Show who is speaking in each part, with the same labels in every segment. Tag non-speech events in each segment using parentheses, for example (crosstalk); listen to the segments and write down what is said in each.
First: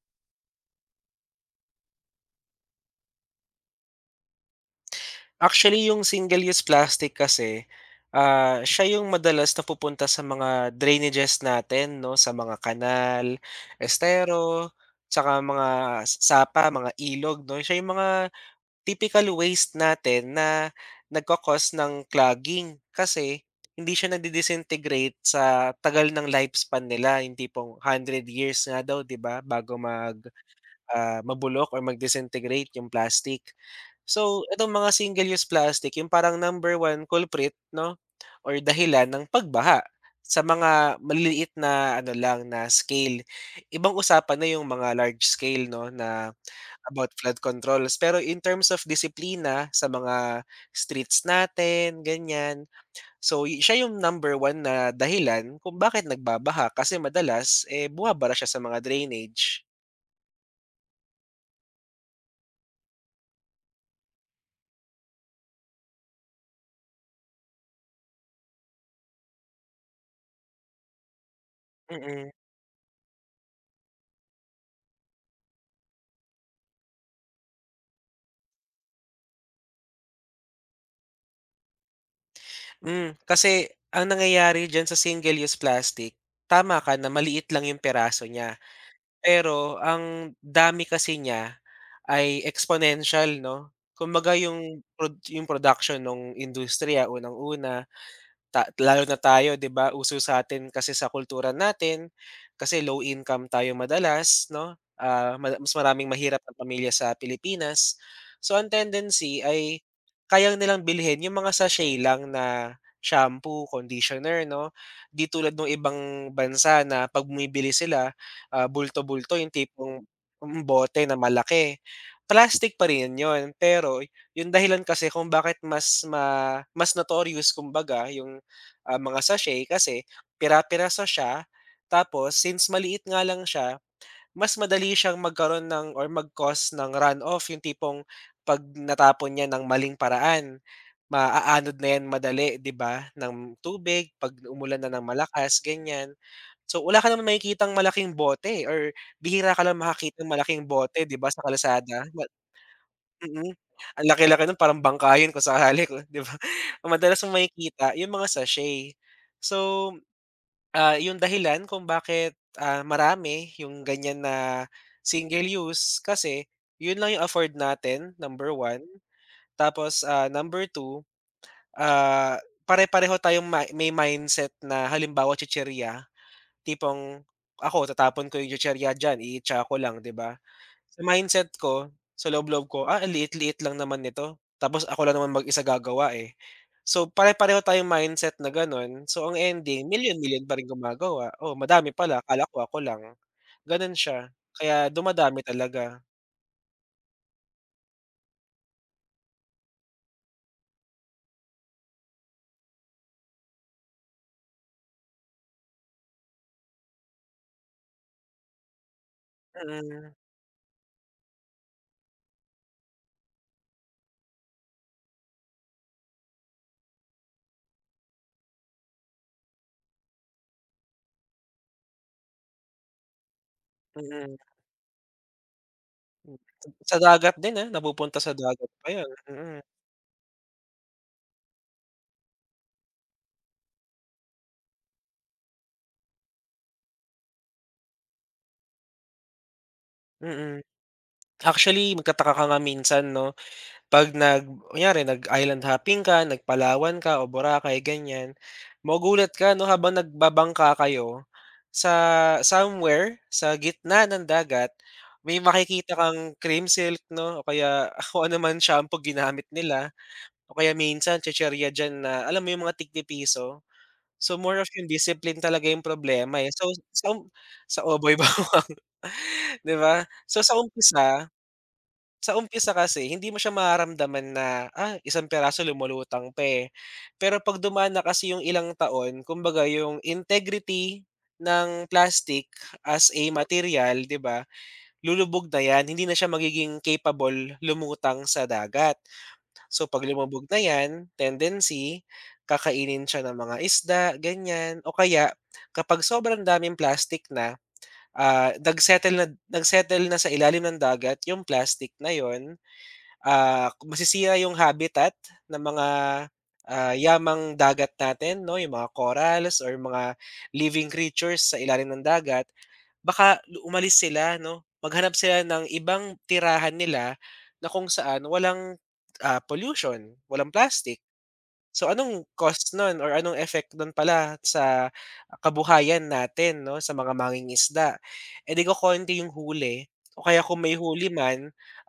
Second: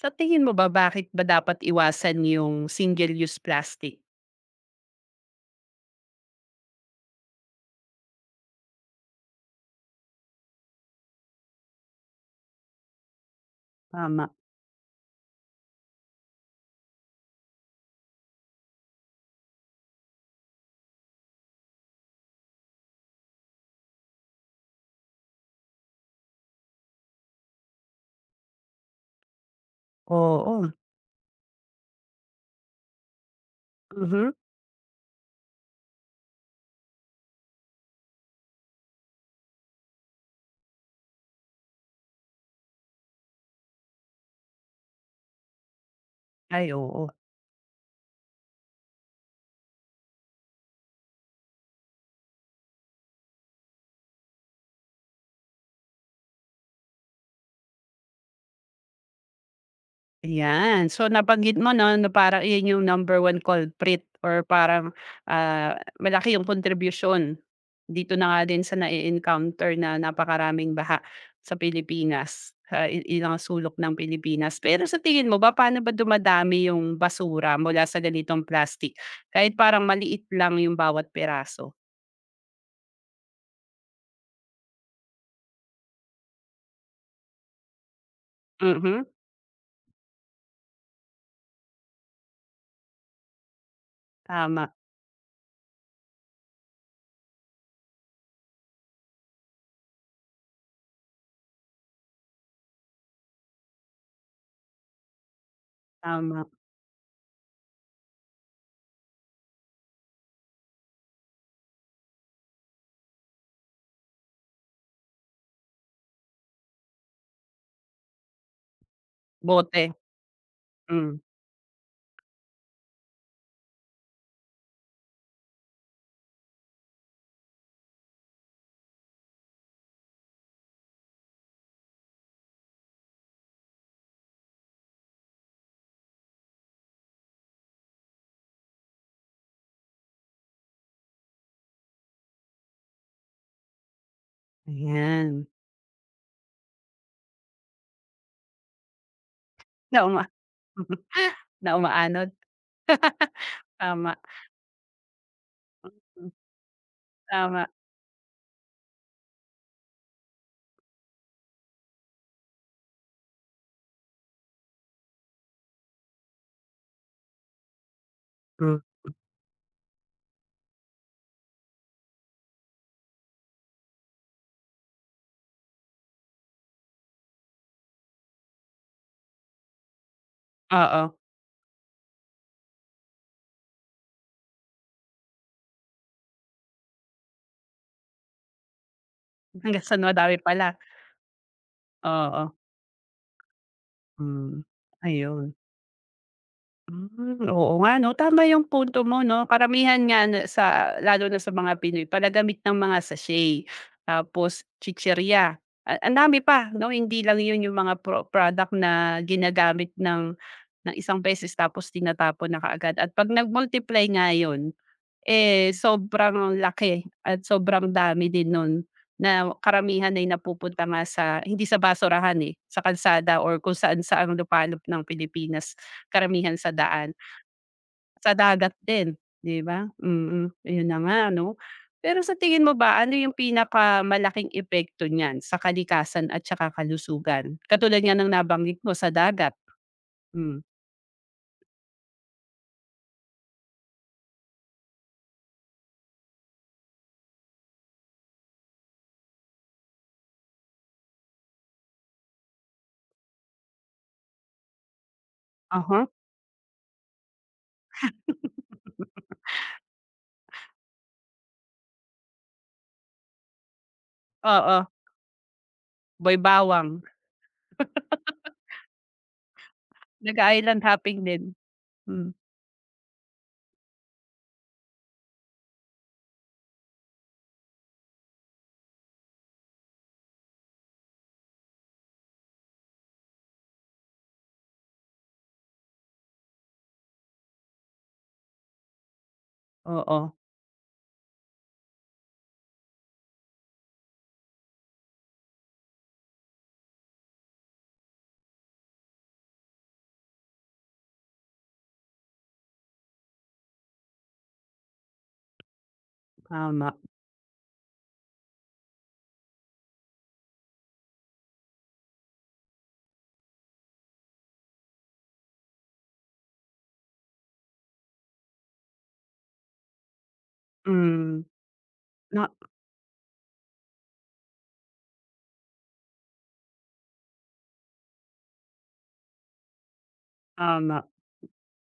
Speaker 1: Sa tingin mo ba bakit ba dapat iwasan yung single-use plastic?
Speaker 2: Actually, yung single-use plastic kasi, siya yung madalas napupunta sa mga drainages natin 'no, sa mga kanal,
Speaker 1: Tama.
Speaker 2: estero, tsaka mga sapa, mga ilog 'no. Siya yung mga typical waste natin na nagkakos ng clogging kasi hindi siya nadi-disintegrate sa tagal ng lifespan nila, yung tipong 100 years nga daw 'di ba, bago
Speaker 1: Oo.
Speaker 2: mabulok or mag-disintegrate yung plastic.
Speaker 1: Mhm.
Speaker 2: So, itong mga single-use plastic, yung parang number one culprit 'no, or dahilan ng pagbaha sa mga maliliit na ano lang, na scale. Ibang usapan na yung mga large scale 'no, na
Speaker 1: Ay, oo.
Speaker 2: about flood controls. Pero in terms of disiplina sa mga streets natin, ganyan. So, siya yung number one na dahilan kung bakit nagbabaha kasi madalas, eh, bumabara siya sa mga drainage.
Speaker 1: Ayan. So, nabanggit mo 'no, na parang iyon yung number one culprit or parang, malaki yung contribution dito na nga din sa na encounter na napakaraming baha sa
Speaker 2: Mm.
Speaker 1: Pilipinas, sa i ilang sulok ng Pilipinas. Pero sa tingin mo ba, paano ba dumadami yung basura mula sa ganitong plastic kahit parang maliit lang yung bawat peraso.
Speaker 2: Kasi ang nangyayari diyan sa single-use plastic, tama ka na maliit lang yung piraso niya, pero ang dami kasi niya ay exponential 'no. Kumbaga
Speaker 1: Tama,
Speaker 2: yung production ng industriya unang-una, Lalo na tayo 'di ba, uso sa'tin kasi sa kultura natin, kasi low income tayo madalas 'no, mas maraming mahirap
Speaker 1: tama.
Speaker 2: na pamilya sa Pilipinas. So, ang tendency ay kaya nilang bilhin yung mga sachet lang na shampoo, conditioner 'no. 'Di tulad ng ibang bansa na 'pag bumibili sila, bulto-bulto yung
Speaker 1: Bote,
Speaker 2: tipong bote
Speaker 1: hmm,
Speaker 2: na malaki. Plastic pa rin yun, pero yung dahilan kasi kung bakit mas mas notorious kumbaga yung mga sachet kasi pira-piraso siya tapos since maliit nga lang siya, mas madali siyang magkaroon ng or mag-cause ng runoff yung tipong 'pag natapon niya ng maling paraan, maaanod na 'yan madali 'di ba, ng tubig 'pag umulan na ng
Speaker 1: ayan.
Speaker 2: malakas ganyan. So, wala ka naman makikitang malaking bote or bihira ka lang
Speaker 1: Na uma
Speaker 2: makakita ng malaking bote 'di ba
Speaker 1: (laughs)
Speaker 2: sa
Speaker 1: na
Speaker 2: kalsada ma
Speaker 1: umaanod. (laughs)
Speaker 2: mm. Ang
Speaker 1: Tama,
Speaker 2: laki-laki nun parang bangkahin kung sakali kung 'di
Speaker 1: hmm,
Speaker 2: ba? (laughs) Madalas mong
Speaker 1: tama,
Speaker 2: makikita yung mga sachet. So, yung dahilan kung bakit, marami yung ganyan na single use kasi yun lang yung afford natin, number
Speaker 1: hmm,
Speaker 2: one. Tapos, number two ah, Pare-pareho tayong may mindset na halimbawa, chichirya, tipong ako tatapon ko yung chichirya diyan, iitsa ko lang, 'di ba? Sa
Speaker 1: oo.
Speaker 2: mindset ko, sa loob-loob ko, "Ah, ang liit-liit lang naman nito, tapos ako lang naman mag-isa gagawa, eh." So, pare-pareho tayong mindset na gano'n. So, ang ending
Speaker 1: Hanggang sa
Speaker 2: million
Speaker 1: madami
Speaker 2: million pa rin
Speaker 1: pala,
Speaker 2: gumagawa. "Oh, madami pala, akala
Speaker 1: oo,
Speaker 2: ko ako lang." Gano'n siya,
Speaker 1: hmm,
Speaker 2: kaya dumadami
Speaker 1: ayun.
Speaker 2: talaga.
Speaker 1: Hmm, oo nga 'no, tama yung punto mo 'no. Karamihan nga na sa lalo na sa mga Pinoy palagamit ng mga sachet, tapos chichirya, a ang dami pa 'no, hindi lang yun yung mga product na ginagamit
Speaker 2: Mm,
Speaker 1: ng isang beses tapos tinatapon na kaagad at 'pag nag-multiply nga yun, eh, sobrang laki at sobrang dami din nun na karamihan ay napupunta nga sa hindi sa basurahan, eh, sa kalsada or kung saan sa ang
Speaker 2: mm.
Speaker 1: lupalop ng Pilipinas,
Speaker 2: Mm.
Speaker 1: karamihan sa
Speaker 2: Sa
Speaker 1: daan,
Speaker 2: dagat din, napupunta
Speaker 1: sa
Speaker 2: sa dagat
Speaker 1: dagat
Speaker 2: pa 'yan.
Speaker 1: din,
Speaker 2: Mm,
Speaker 1: 'di ba? Mm, yun na nga 'no. Pero sa tingin mo ba ano yung pinakamalaking epekto niyan sa kalikasan at saka kalusugan? Katulad nga ng nabanggit mo sa dagat.
Speaker 2: mm.
Speaker 1: Hmm,
Speaker 2: Actually, magkataka ka nga minsan 'no? 'Pag nag Kunyari nag-island hopping ka, nagpalawan ka o Boracay ganyan, magugulat ka 'no habang nagbabangka kayo sa somewhere sa gitna ng dagat may makikita
Speaker 1: uh
Speaker 2: kang cream silk 'no o kaya (laughs) kung ano man shampoo ginamit nila o kaya minsan tsintseriya diyan na alam mo yung mga tigpipiso. So, more of yung
Speaker 1: oo.
Speaker 2: discipline talaga yung
Speaker 1: May
Speaker 2: problema, eh. So,
Speaker 1: bawang,
Speaker 2: sa oboy (laughs) boy bawang, 'di ba? So, sa
Speaker 1: nag-a-island hopping
Speaker 2: umpisa
Speaker 1: din. Hmm,
Speaker 2: sa umpisa kasi hindi mo siya mararamdaman na, isang piraso lumulutang pa, eh. Pero 'pag dumaan na kasi yung ilang taon, kumbaga yung integrity ng plastic as a material, 'di ba, lulubog na 'yan, hindi na siya magiging capable lumutang sa dagat. So 'pag
Speaker 1: oo,
Speaker 2: lumubog na 'yan, tendency, kakainin siya ng mga isda, ganyan. O kaya kapag sobrang daming plastic na, ah, nag na sa ilalim ng dagat yung plastic na 'yon, masisira yung habitat ng mga
Speaker 1: tama.
Speaker 2: yamang dagat natin 'no, yung mga corals or mga living creatures sa ilalim ng dagat, baka umalis sila 'no, maghanap sila ng ibang tirahan nila na kung saan walang, pollution, walang plastic.
Speaker 1: Hmm,
Speaker 2: So anong
Speaker 1: na
Speaker 2: cost nun or anong effect nun pala sa kabuhayan natin 'no, sa mga mangingisda? Eh, 'di kokonti yung huli o kaya kung may
Speaker 1: tama,
Speaker 2: huli man,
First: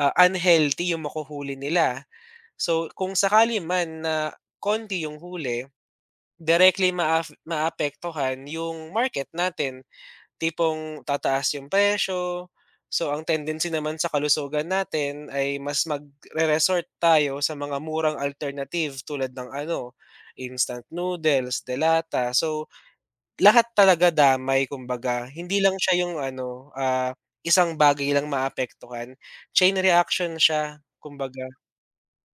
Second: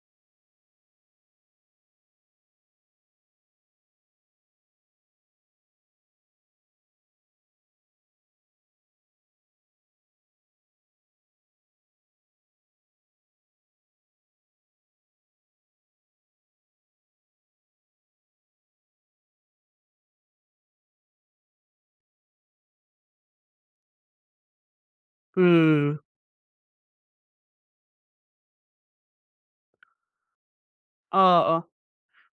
Speaker 2: unhealthy yung makuhuli nila. So kung sakali man na konti yung huli, directly maapektuhan yung market natin tipong tataas yung presyo. So, ang tendency naman sa kalusugan natin ay mas magre-resort tayo sa mga murang alternative tulad ng ano, instant noodles, delata. So, lahat talaga damay kumbaga. Hindi lang
Speaker 1: hmm,
Speaker 2: siya yung ano, isang bagay lang maapektuhan, chain reaction siya kumbaga.
Speaker 1: oo.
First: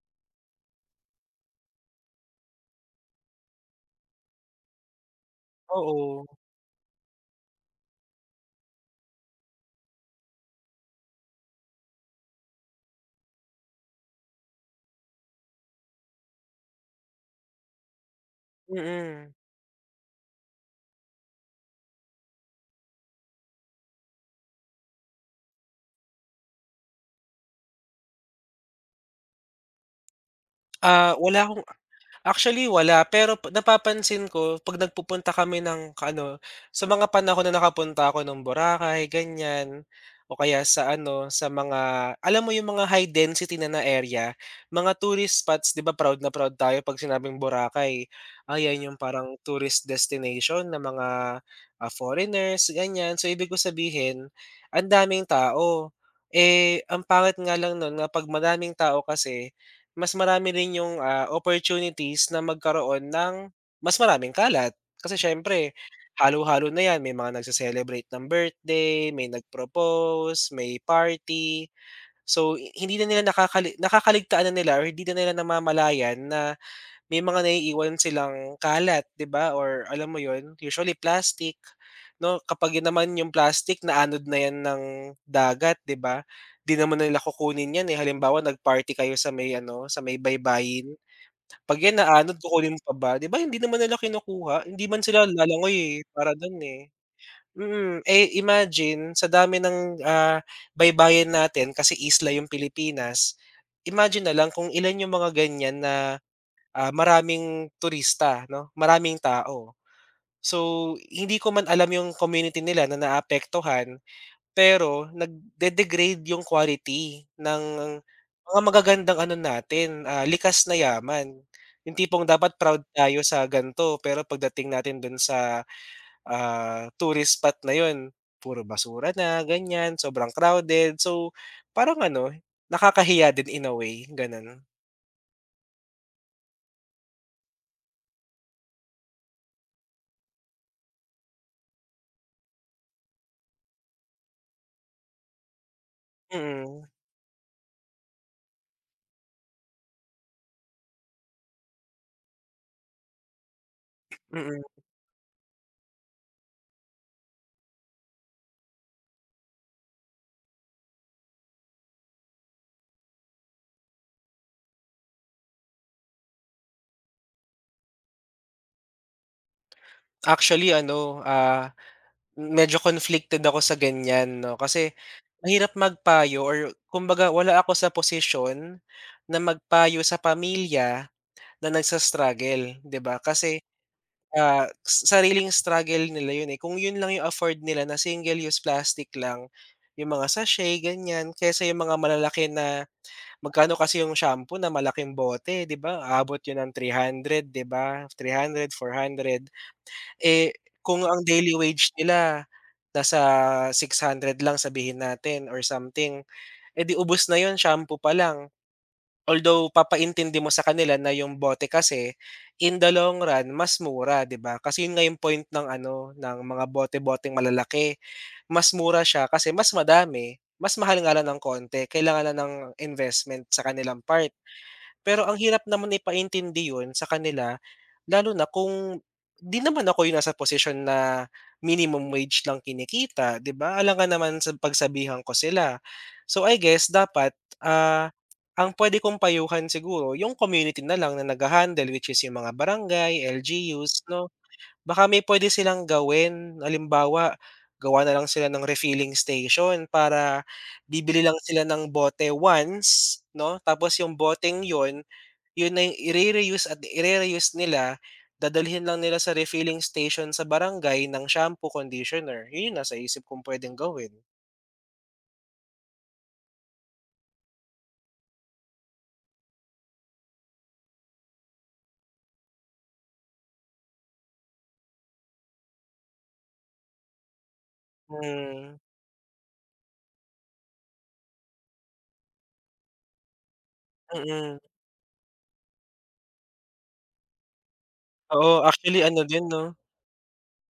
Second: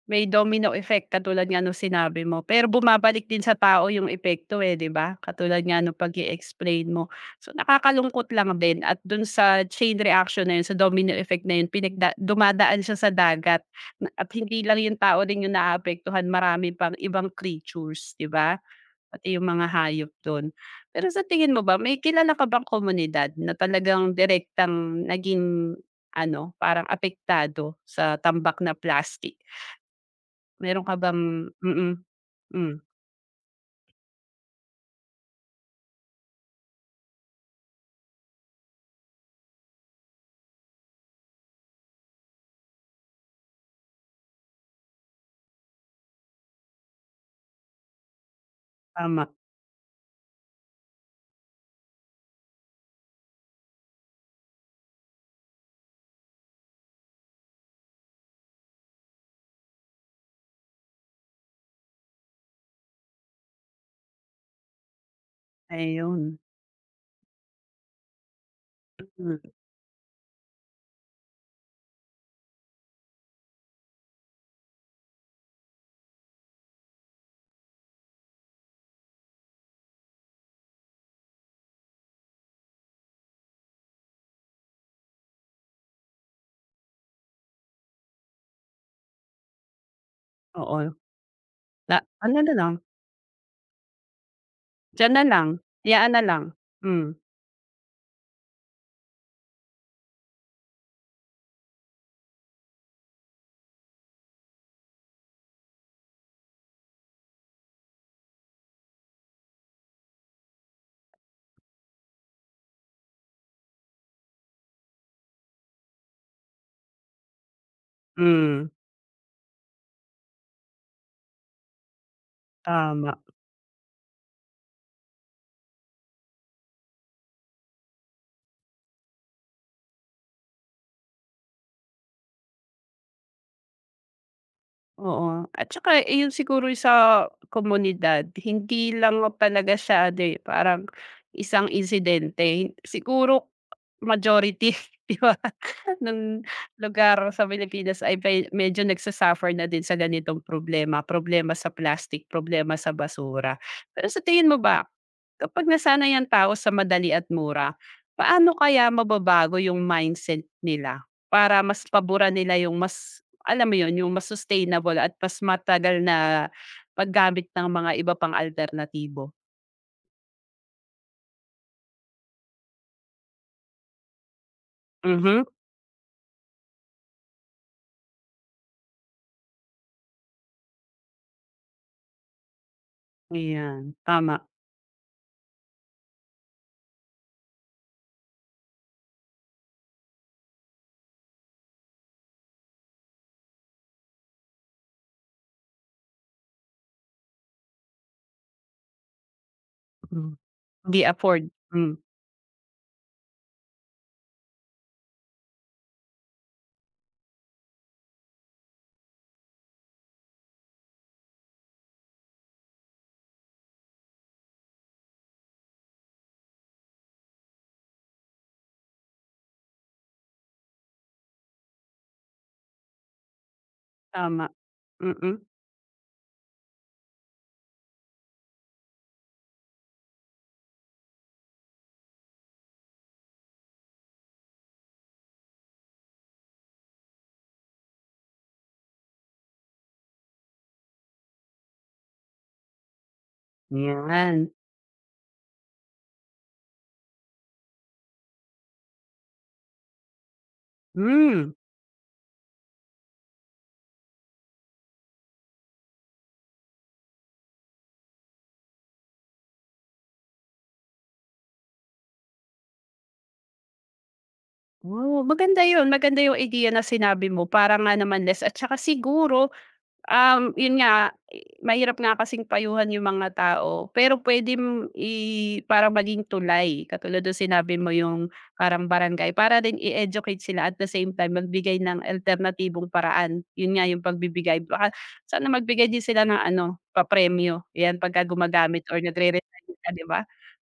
Speaker 1: May domino effect katulad nga nung sinabi mo, pero bumabalik din sa tao yung epekto, eh, 'di ba? Katulad nga nung pag
Speaker 2: Oo,
Speaker 1: explain mo. So, nakakalungkot lang din at dun sa chain reaction na yun, sa domino effect na yun pinagda dumadaan siya sa dagat na at hindi lang yung tao din yung naaapektuhan, marami pang ibang creatures, 'di ba?
Speaker 2: mm.
Speaker 1: Pati yung mga hayop don. Pero sa tingin mo ba may kilala ka bang komunidad na talagang direktang naging ano, parang apektado sa tambak na plastic? Meron ka
Speaker 2: Ah,
Speaker 1: bang
Speaker 2: wala akong
Speaker 1: mm.
Speaker 2: Actually
Speaker 1: Hmm,
Speaker 2: wala, pero pa napapansin ko 'pag nagpupunta kami ng ano, sa mga panahon na nakapunta ako ng Boracay ganyan, o kaya sa ano, sa mga alam mo yung mga high density na na area, mga tourist spots 'di ba proud na proud tayo 'pag sinabing Boracay. Ayan yung
Speaker 1: tama.
Speaker 2: parang tourist destination ng mga, foreigners ganyan. So ibig ko sabihin, ang daming tao. Eh, ang pangit nga lang nun na 'pag maraming tao kasi mas marami rin yung, opportunities na magkaroon ng mas maraming kalat. Kasi siyempre
Speaker 1: Ayun.
Speaker 2: halo-halo na 'yan, may mga nagse-celebrate ng birthday, may
Speaker 1: Mm,
Speaker 2: nag-propose, may party. So, hindi na nila nakakaligtaan na nila or hindi na nila namamalayan na may mga naiiwan silang kalat, 'di ba, or alam mo yon usually plastic, 'no? Kapag 'yun naman yung plastic na-anod na 'yan ng dagat, 'di ba? 'Di naman nila kukunin 'yan, eh. Halimbawa nag-party kayo sa may ano, sa may
Speaker 1: oo.
Speaker 2: baybayin, 'pag 'yan
Speaker 1: La
Speaker 2: naanod
Speaker 1: ano na lang,
Speaker 2: kukunin mo pa ba, 'di ba hindi naman nila kinukuha, hindi man
Speaker 1: diyan na
Speaker 2: sila
Speaker 1: lang,
Speaker 2: lalangoy, eh,
Speaker 1: hayaan na
Speaker 2: para
Speaker 1: lang.
Speaker 2: do'n, eh.
Speaker 1: Hmm,
Speaker 2: Eh, imagine sa dami ng, baybayin natin kasi isla yung Pilipinas, imagine na lang kung ilan yung mga ganiyan na maraming turista 'no, maraming tao. So, hindi ko man alam yung community nila na naapektuhan, pero nagde-degrade yung quality ng mga
Speaker 1: hmm,
Speaker 2: magagandang ano natin, likas na yaman. Yung tipong dapat proud
Speaker 1: tama,
Speaker 2: tayo sa gan'to, pero pagdating natin dun sa, tourist spot na yun, puro basura na ganyan, sobrang crowded. So, parang ano, nakakahiya din in a way, gano'n.
Speaker 1: oo. At saka iyon siguro sa komunidad hindi lang talaga siya ano, eh, parang isang insidente. Siguro majority, (laughs) 'di ba, ng
Speaker 2: Mm,
Speaker 1: lugar sa Pilipinas ay pe medyo nagsasuffer na din sa ganitong problema, problema sa plastic, problema sa basura. Pero sa tingin mo
Speaker 2: mm.
Speaker 1: ba, kapag nasanay ang tao sa madali at mura, paano kaya mababago yung mindset nila para mas paboran nila yung mas alam mo yun, yung mas sustainable at mas matagal na paggamit ng mga iba pang alternatibo?
Speaker 2: Actually ano, ah Medyo conflicted ako sa ganyan 'no, kasi
Speaker 1: Mhm,
Speaker 2: mahirap magpayo or kumbaga wala ako sa posisyon na magpayo sa pamilya na nagsa-struggle, 'di ba? Kasi,
Speaker 1: ayan, tama,
Speaker 2: sa sariling struggle nila 'yun, eh. Kung 'yun lang yung afford nila na single-use plastic lang, yung mga sachet ganyan, kaysa yung mga malalaki na magkano kasi yung shampoo na malaking bote, 'di ba? Abot 'yun ng 300, 'di ba? 300, 400,
Speaker 1: hmm,
Speaker 2: eh,
Speaker 1: hindi
Speaker 2: kung ang
Speaker 1: afford,
Speaker 2: daily wage
Speaker 1: hmm.
Speaker 2: nila nasa 600 lang sabihin natin or something, eh, di ubos na yun shampoo pa lang. Although papaintindi mo sa kanila na yung bote kasi in the long run mas mura, 'di ba? Kasi yun nga yung point ng ano, ng mga bote-boteng malalaki. Mas mura siya kasi mas madami, mas mahal nga lang ng konti, kailangan lang ng investment sa kanilang part.
Speaker 1: Tama,
Speaker 2: Pero ang
Speaker 1: mm,
Speaker 2: hirap naman ipaintindi 'yun sa kanila, lalo na kung 'di naman ako yung nasa posisyon na minimum wage lang kinikita, 'di ba? Alangan naman sa pagsabihan ko sila. So, I guess dapat, ah, ang pwede kong payuhan siguro yung community na lang na nagha-handle which is yung mga barangay, LGUs 'no.
Speaker 1: 'yan,
Speaker 2: Baka may puwede silang gawin, halimbawa, gawa na lang sila ng refilling station para bibili lang
Speaker 1: hmm,
Speaker 2: sila ng bote once 'no, tapos yung boteng yon yun na yung ire-reuse at ire-reuse nila, dadalhin lang nila sa refilling station sa barangay ng shampoo, conditioner. Yun yung nasa isip kong puwedeng gawin.
Speaker 1: oo maganda 'yun, maganda 'yung ideya na sinabi mo para nga naman less at saka siguro yun nga, eh, mahirap nga kasing payuhan yung mga tao, pero puwedeng i parang maging tulay, katulad nung sinabi mo yung
Speaker 2: Hmm,
Speaker 1: parang barangay, para rin i-educate sila at the same time magbigay ng alternatibong paraan. Yun nga yung
Speaker 2: mm.
Speaker 1: pagbibigay, baka sana magbigay din sila ng ano, papremyo, 'yan pagka
Speaker 2: Oo,
Speaker 1: gumagamit or
Speaker 2: actually ano din 'no,
Speaker 1: nagre-recycle ka, 'di ba?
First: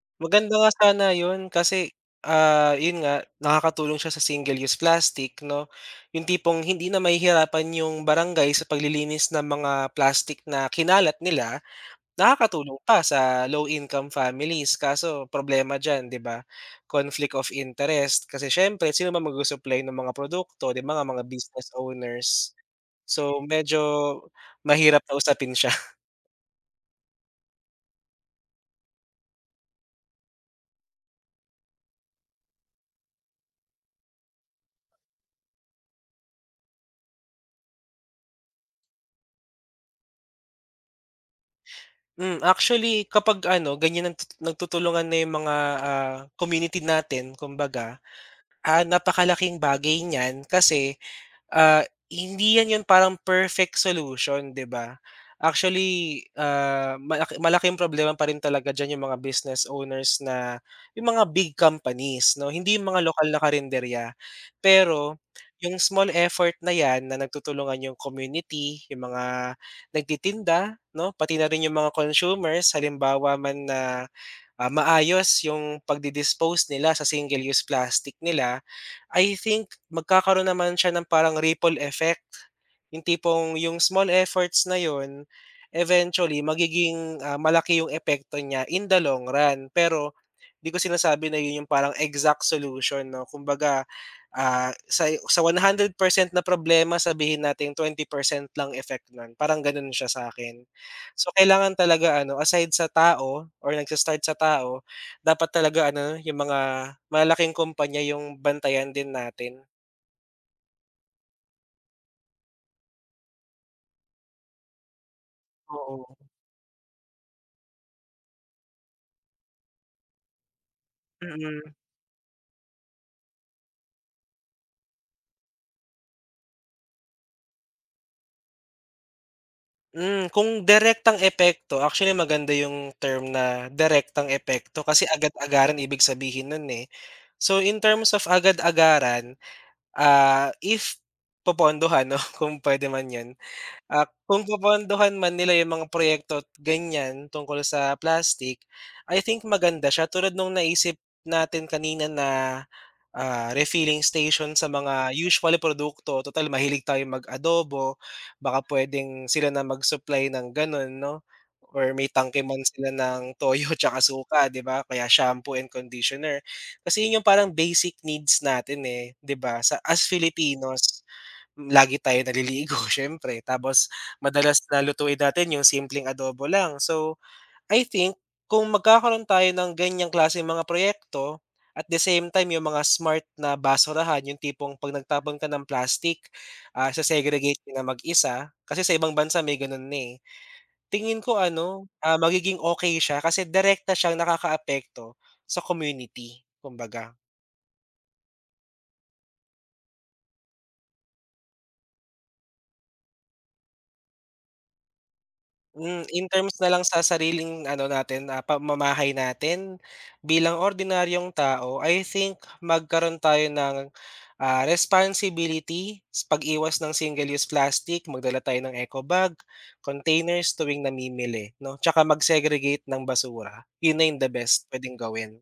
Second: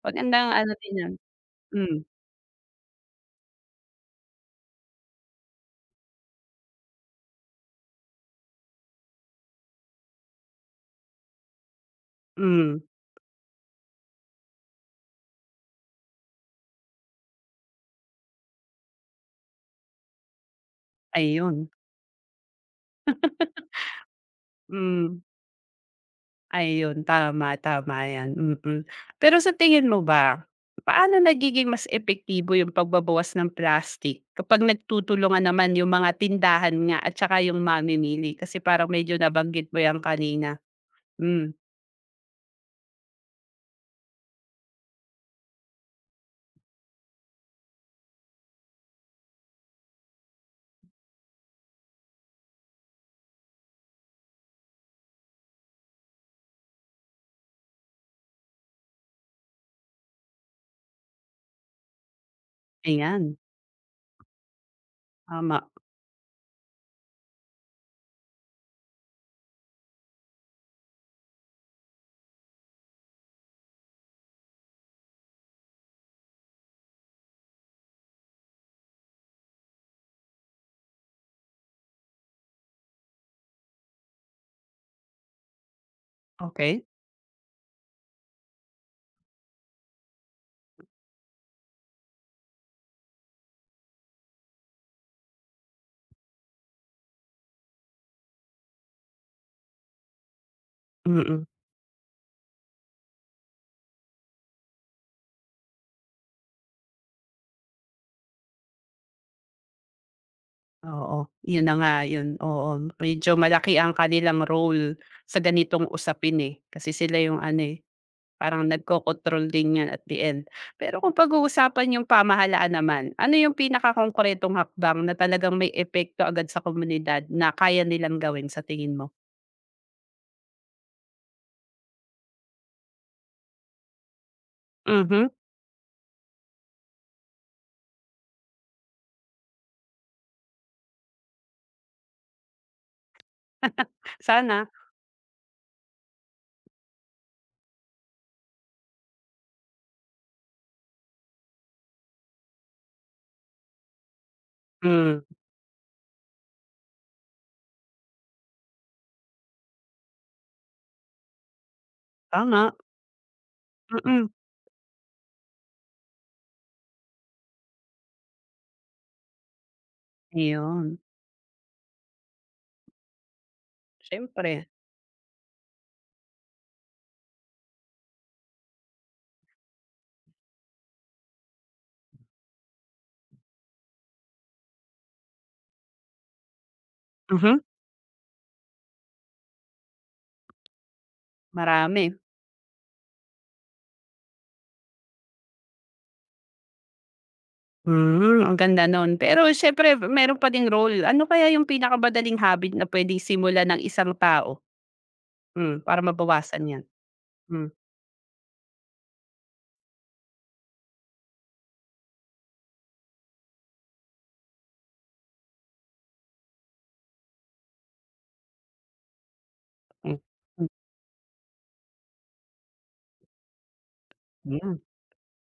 Speaker 1: Magandang
Speaker 2: maganda
Speaker 1: ano
Speaker 2: nga
Speaker 1: din
Speaker 2: sana
Speaker 1: yun.
Speaker 2: yun kasi,
Speaker 1: Hmm,
Speaker 2: yun nga nakakatulong siya sa single-use plastic 'no, yung tipong hindi na mahihirapan yung barangay sa paglilinis ng mga plastic na kinalat nila. Nakakatulong
Speaker 1: hmm,
Speaker 2: pa sa low income families kaso problema diyan 'di ba, conflict of interest kasi siyempre sino ba magsusupply ng mga produkto 'di ba nga mga
Speaker 1: ayun.
Speaker 2: business owners. So medyo mahirap
Speaker 1: Hmm.
Speaker 2: kausapin siya. (laughs)
Speaker 1: Ayun, tama, tama 'yan, mm. Pero sa tingin mo ba, paano nagiging mas epektibo yung pagbabawas ng plastic kapag nagtutulungan naman yung mga tindahan nga at saka yung mamimili? Kasi parang medyo nabanggit mo 'yan kanina. Hmm,
Speaker 2: Actually kapag ano ganyan nagtutulungan na yung mga, community natin kumbaga, napakalaking bagay niyan kasi. Ah, Hindi yan yung parang perfect solution, 'di ba? Actually, malaki malaking problema pa rin talaga diyan yung mga business owners na yung mga big companies 'no, hindi yung mga lokal
Speaker 1: ayan,
Speaker 2: na karinderya. Pero
Speaker 1: tama,
Speaker 2: yung small effort na yan na nagtutulungan yung community, yung mga nagtitinda 'no, pati na rin yung mga consumers halimbawa man na, maayos yung pagdi-dispose nila sa single-use plastic nila, I think magkakaroon naman siya ng parang ripple effect yung tipong yung small efforts na yun, eventually
Speaker 1: okey,
Speaker 2: magiging, malaki yung epekto niya in the long run. Pero di ko sinasabi na yun yung parang exact solution 'no. Kumbaga, sa 100% na problema sabihin nating 20% lang effect nun, parang ganun siya sa akin. So,
Speaker 1: mm,
Speaker 2: kailangan talaga ano, aside sa tao or nagsa-start sa tao, dapat talaga ano, yung mga malaking kumpanya yung bantayan din natin.
Speaker 1: oo. Yun na nga yun, oo. Medyo malaki ang kanilang role sa ganitong
Speaker 2: Oo.
Speaker 1: usapin, eh, kasi sila yung ano, eh. Parang nag-control din yan at the end. Pero kung
Speaker 2: Mm.
Speaker 1: pag-uusapan yung pamahalaan naman, ano yung pinakakongkretong hakbang na talagang may epekto agad sa komunidad na kaya nilang gawin sa tingin mo?
Speaker 2: Kung direktang epekto, actually maganda yung term na direktang epekto kasi
Speaker 1: Mhm,
Speaker 2: agad-agaran ibig sabihin nun, eh. So, in terms of agad-agaran, if popondohan 'no, (laughs) kung puwede man yun, kung
Speaker 1: sana.
Speaker 2: popondohan man nila yung mga proyekto't ganyan tungkol sa plastic, I think maganda siya tulad nung naisip natin kanina na refilling station sa mga
Speaker 1: Hmm,
Speaker 2: usual produkto, total mahilig tayo mag-adobo, baka puwedeng sila na mag-supply ng gano'n 'no, or may tangke man
Speaker 1: tama,
Speaker 2: sila ng toyo (laughs) tsaka
Speaker 1: mm.
Speaker 2: suka 'di ba, kaya shampoo and conditioner. Kasi 'yun yung parang basic needs natin, eh, 'di ba, sa as
Speaker 1: Iyon,
Speaker 2: Filipinos, lagi tayo naliligo (laughs) siyempre, tapos madalas
Speaker 1: siyempre.
Speaker 2: na lutuin natin yung simpleng adobo lang so I think kung magkakaroon tayo ng ganyang klaseng mga proyekto, at the same time yung mga smart na basurahan, yung tipong 'pag nagtapon ka ng plastic,
Speaker 1: Mhm,
Speaker 2: ise-segregate niyo na mag-isa, kasi sa ibang bansa may gano'n na, eh. Tingin ko ano,
Speaker 1: marami.
Speaker 2: magiging okay siya kasi direkta siyang nakakaapekto sa community, kumbaga.
Speaker 1: Hmm, ang ganda nun. Pero siyempre meron pa ding role. Ano kaya yung pinakamadaling habit na puwedeng simulan ng isang tao, hmm, para
Speaker 2: In terms
Speaker 1: mabawasan
Speaker 2: na
Speaker 1: yan?
Speaker 2: lang sa sariling
Speaker 1: Hmm,
Speaker 2: ano natin, pamamahay natin bilang ordinaryong tao, I think magkaroon tayo ng, responsibility sa pag-iwas ng single-use plastic, magdala tayo ng eco bag,
Speaker 1: hmm,
Speaker 2: containers
Speaker 1: hmm,
Speaker 2: tuwing namimili 'no, 'tsaka mag-segregate ng basura. Yun na yung the best
Speaker 1: hmm.
Speaker 2: pwedeng gawin.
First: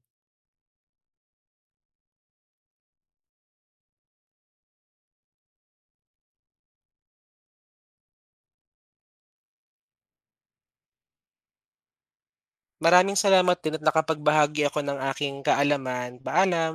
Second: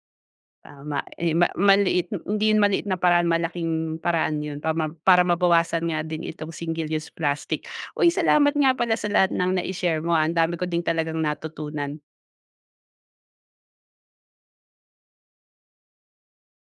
Speaker 1: Tama, eh, ma maliit hindi yun maliit na paraan, malaking paraan yun para ma para mabawasan nga din itong single-use plastic. Uy, salamat nga pala sa lahat ng na share mo, ang dami ko ding talagang natutunan.
Speaker 2: Maraming salamat din at nakapagbahagi ako ng aking kaalaman. Paalam.